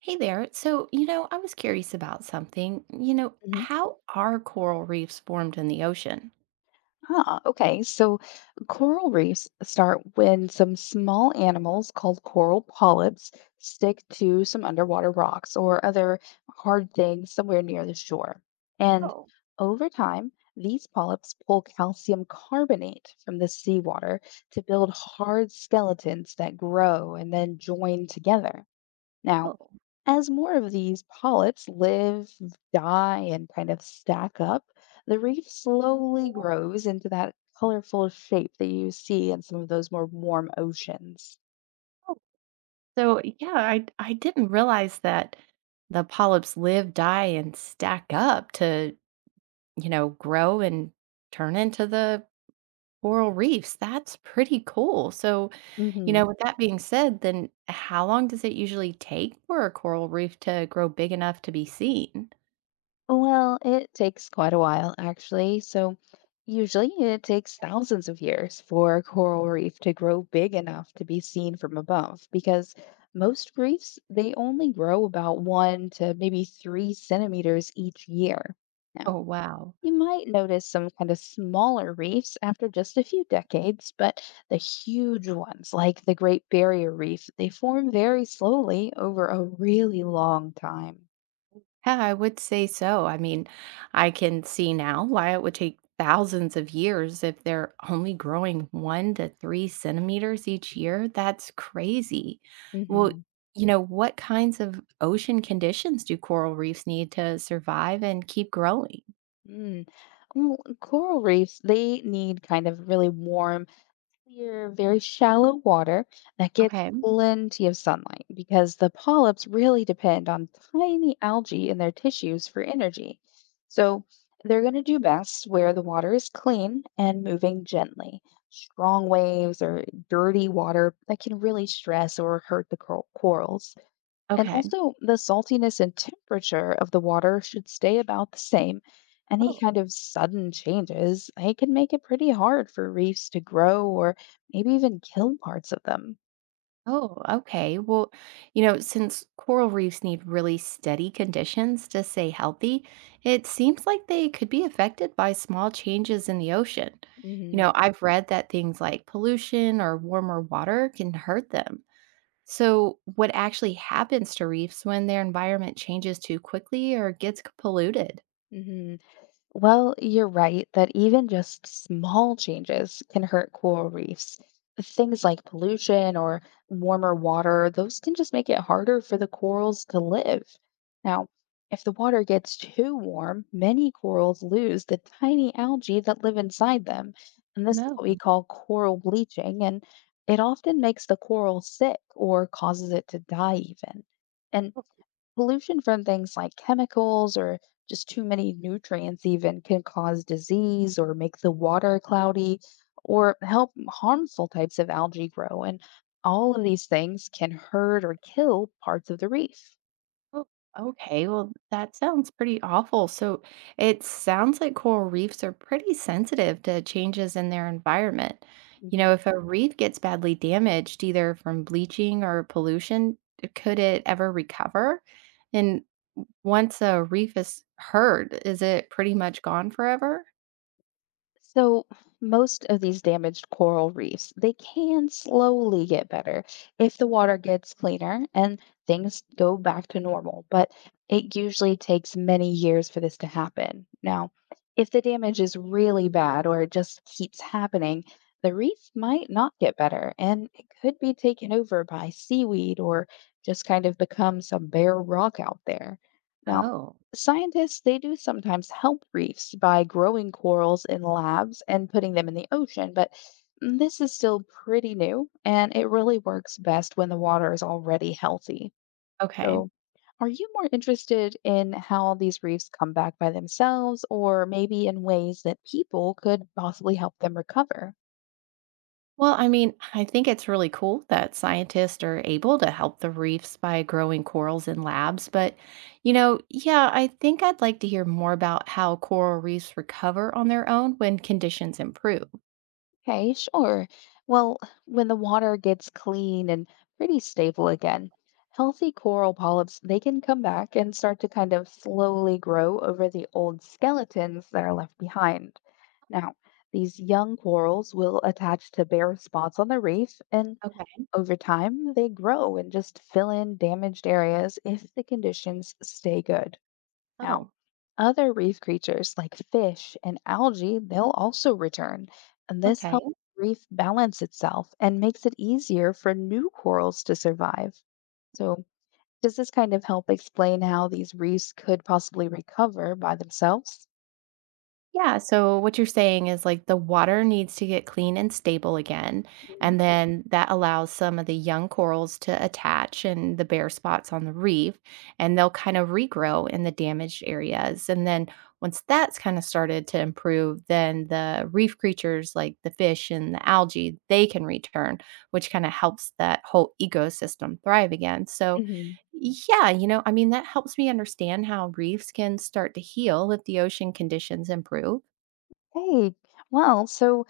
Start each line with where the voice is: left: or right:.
right: Hey there. So, I was curious about something. You know,
left: Mhm.
right: how are coral reefs formed in the ocean?
left: Ah, okay. So coral reefs start when some small animals called coral polyps stick to some underwater rocks or other hard things somewhere near the shore. And
right: Oh,
left: over time, these polyps pull calcium carbonate from the seawater to build hard skeletons that grow and then join together. Now,
right: oh,
left: As more of these polyps live, die, and kind of stack up, the reef slowly grows into that colorful shape that you see in some of those more warm oceans.
right: oh. So, yeah, I didn't realize that the polyps live, die, and stack up to, grow and turn into the coral reefs. That's pretty cool. So,
left: hmm
right: with that being said, then how long does it usually take for a coral reef to grow big enough to be seen?
left: Well, it takes quite a while, actually. So, usually it takes thousands of years for a coral reef to grow big enough to be seen from above because most reefs, they only grow about 1 to maybe 3 centimeters each year. Now,
right: Oh, wow.
left: You might notice some kind of smaller reefs after just a few decades, but the huge ones, like the Great Barrier Reef, they form very slowly over a really long time.
right: Yeah, I would say so. I mean, I can see now why it would take thousands of years if they're only growing one to three centimeters each year. That's crazy. Well,
left: hmm
right: what kinds of ocean conditions do coral reefs need to survive and keep growing?
left: Mm. Well, coral reefs, they need kind of really warm, clear, very shallow water that gets
right: Okay.
left: plenty of sunlight because the polyps really depend on tiny algae in their tissues for energy. So they're going to do best where the water is clean and moving gently. Strong waves or dirty water that can really stress or hurt the corals. And
right: Okay.
left: also, the saltiness and temperature of the water should stay about the same. Any
right: Oh.
left: kind of sudden changes, they can make it pretty hard for reefs to grow or maybe even kill parts of them.
right: Oh, okay. Well, since coral reefs need really steady conditions to stay healthy, it seems like they could be affected by small changes in the ocean.
left: Mm-hmm.
right: I've read that things like pollution or warmer water can hurt them. So, what actually happens to reefs when their environment changes too quickly or gets polluted?
left: Mm-hmm. Well, you're right that even just small changes can hurt coral reefs. Things like pollution or warmer water, those can just make it harder for the corals to live. Now, if the water gets too warm, many corals lose the tiny algae that live inside them. And this is
right: No.
left: what we call coral bleaching. And it often makes the coral sick or causes it to die, even. And pollution from things like chemicals or just too many nutrients even can cause disease or make the water cloudy or help harmful types of algae grow. And all of these things can hurt or kill parts of the reef.
right: Oh, okay. Well, that sounds pretty awful. So it sounds like coral reefs are pretty sensitive to changes in their environment. You
left: Mhm.
right: know, if a reef gets badly damaged, either from bleaching or pollution, could it ever recover? And once a reef is hurt, is it pretty much gone forever?
left: So most of these damaged coral reefs, they can slowly get better if the water gets cleaner and things go back to normal, but it usually takes many years for this to happen. Now, if the damage is really bad or it just keeps happening, the reef might not get better and it could be taken over by seaweed or just kind of become some bare rock out there. Now,
right: Oh,
left: Scientists, they do sometimes help reefs by growing corals in labs and putting them in the ocean, but this is still pretty new and it really works best when the water is already healthy.
right: okay.
left: So, are you more interested in how these reefs come back by themselves or maybe in ways that people could possibly help them recover?
right: Well, I mean, I think it's really cool that scientists are able to help the reefs by growing corals in labs. But, yeah, I think I'd like to hear more about how coral reefs recover on their own when conditions improve.
left: Okay, sure. Well, when the water gets clean and pretty stable again, healthy coral polyps, they can come back and start to kind of slowly grow over the old skeletons that are left behind. Now, these young corals will attach to bare spots on the reef, and
right: Okay.
left: over time, they grow and just fill in damaged areas if the conditions stay good. Now,
right: Oh,
left: other reef creatures like fish and algae, they'll also return, and this
right: okay.
left: helps the reef balance itself and makes it easier for new corals to survive. So, does this kind of help explain how these reefs could possibly recover by themselves?
right: Yeah, so what you're saying is like the water needs to get clean and stable again, and then that allows some of the young corals to attach in the bare spots on the reef, and they'll kind of regrow in the damaged areas. And then once that's kind of started to improve, then the reef creatures like the fish and the algae, they can return, which kind of helps that whole ecosystem thrive again. So,
left: Mm-hmm.
right: yeah, I mean, that helps me understand how reefs can start to heal if the ocean conditions improve.
left: Hey, well, so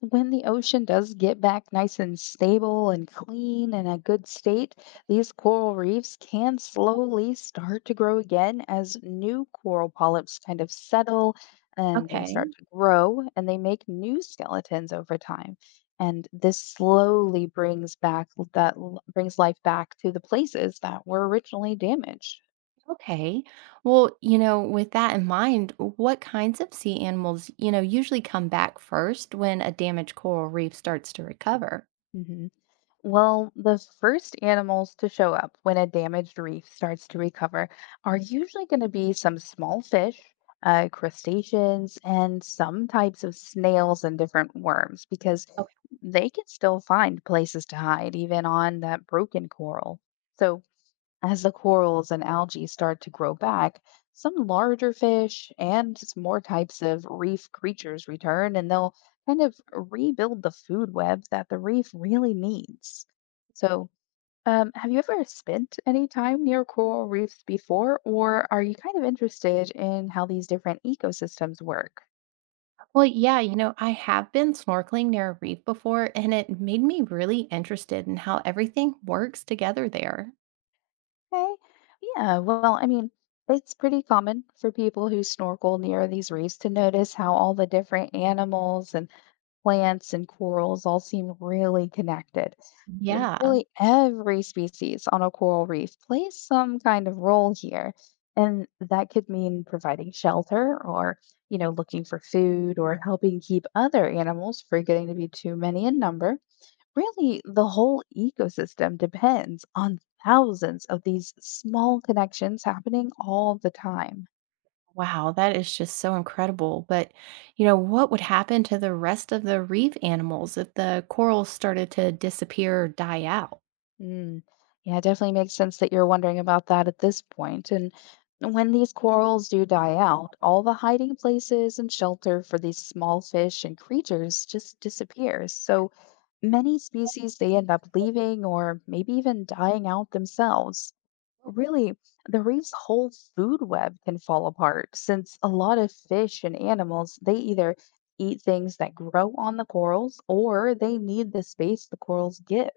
left: when the ocean does get back nice and stable and clean and a good state, these coral reefs can slowly start to grow again as new coral polyps kind of settle and they start
right: Okay.
left: to grow and they make new skeletons over time. And this slowly brings back brings life back to the places that were originally damaged.
right: Okay. Well, with that in mind, what kinds of sea animals, usually come back first when a damaged coral reef starts to recover?
left: Mhm. Well, the first animals to show up when a damaged reef starts to recover are usually going to be some small fish, crustaceans, and some types of snails and different worms because
right: Okay.
left: they can still find places to hide even on that broken coral. So, as the corals and algae start to grow back, some larger fish and more types of reef creatures return and they'll kind of rebuild the food web that the reef really needs. So, have you ever spent any time near coral reefs before, or are you kind of interested in how these different ecosystems work?
right: Well, yeah, I have been snorkeling near a reef before, and it made me really interested in how everything works together there.
left: Okay. Yeah, well, I mean, it's pretty common for people who snorkel near these reefs to notice how all the different animals and plants and corals all seem really connected. And
right: Yeah.
left: really, every species on a coral reef plays some kind of role here. And that could mean providing shelter or, you know, looking for food or helping keep other animals from getting to be too many in number. Really, the whole ecosystem depends on thousands of these small connections happening all the time.
right: Wow, that is just so incredible. But, what would happen to the rest of the reef animals if the corals started to disappear or die out?
left: Mm. Yeah, it definitely makes sense that you're wondering about that at this point. And when these corals do die out, all the hiding places and shelter for these small fish and creatures just disappears. So many species they end up leaving or maybe even dying out themselves. Really, the reef's whole food web can fall apart since a lot of fish and animals, they either eat things that grow on the corals or they need the space the corals give.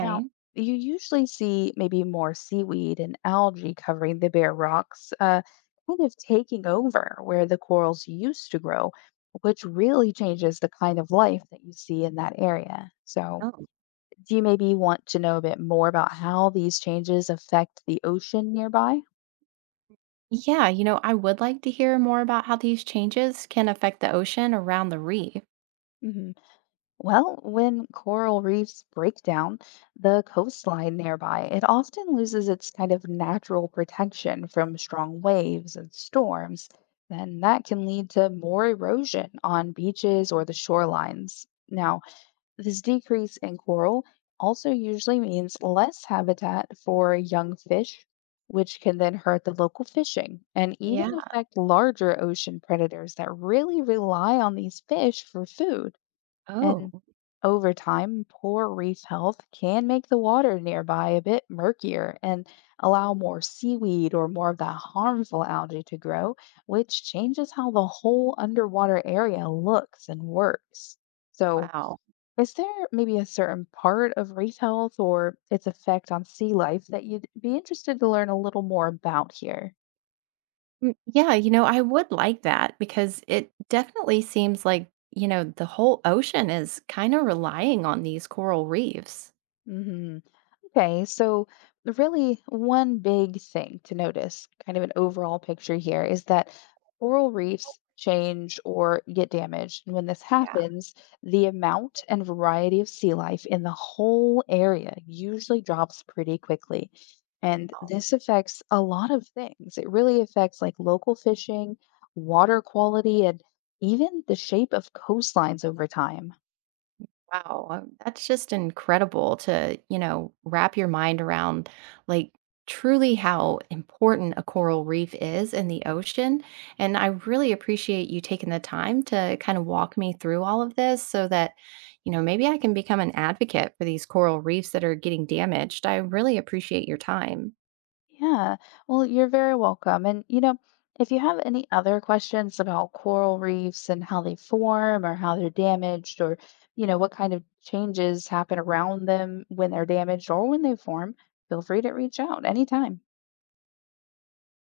left: Now, you usually see maybe more seaweed and algae covering the bare rocks, kind of taking over where the corals used to grow, which really changes the kind of life that you see in that area. So, do you maybe want to know a bit more about how these changes affect the ocean nearby?
right: Yeah, I would like to hear more about how these changes can affect the ocean around the reef.
left: Well, when coral reefs break down the coastline nearby, it often loses its kind of natural protection from strong waves and storms. Then that can lead to more erosion on beaches or the shorelines. Now, this decrease in coral also usually means less habitat for young fish, which can then hurt the local fishing and
right: Yeah.
left: even affect larger ocean predators that really rely on these fish for food. And
right: Oh,
left: over time, poor reef health can make the water nearby a bit murkier and allow more seaweed or more of that harmful algae to grow, which changes how the whole underwater area looks and works. So,
right: wow.
left: is there maybe a certain part of reef health or its effect on sea life that you'd be interested to learn a little more about here?
right: Mm, yeah, I would like that because it definitely seems like, the whole ocean is kind of relying on these coral reefs.
left: Mhm. Okay, so really one big thing to notice, kind of an overall picture here, is that coral reefs change or get damaged. And when this
right: Yeah.
left: happens, the amount and variety of sea life in the whole area usually drops pretty quickly. And
right: Oh.
left: this affects a lot of things. It really affects like local fishing, water quality, and even the shape of coastlines over time.
right: Wow, that's just incredible to, wrap your mind around like truly how important a coral reef is in the ocean. And I really appreciate you taking the time to kind of walk me through all of this so that, maybe I can become an advocate for these coral reefs that are getting damaged. I really appreciate your time.
left: Yeah, well, you're very welcome. And, you know, if you have any other questions about coral reefs and how they form or how they're damaged or, you know, what kind of changes happen around them when they're damaged or when they form, feel free to reach out anytime.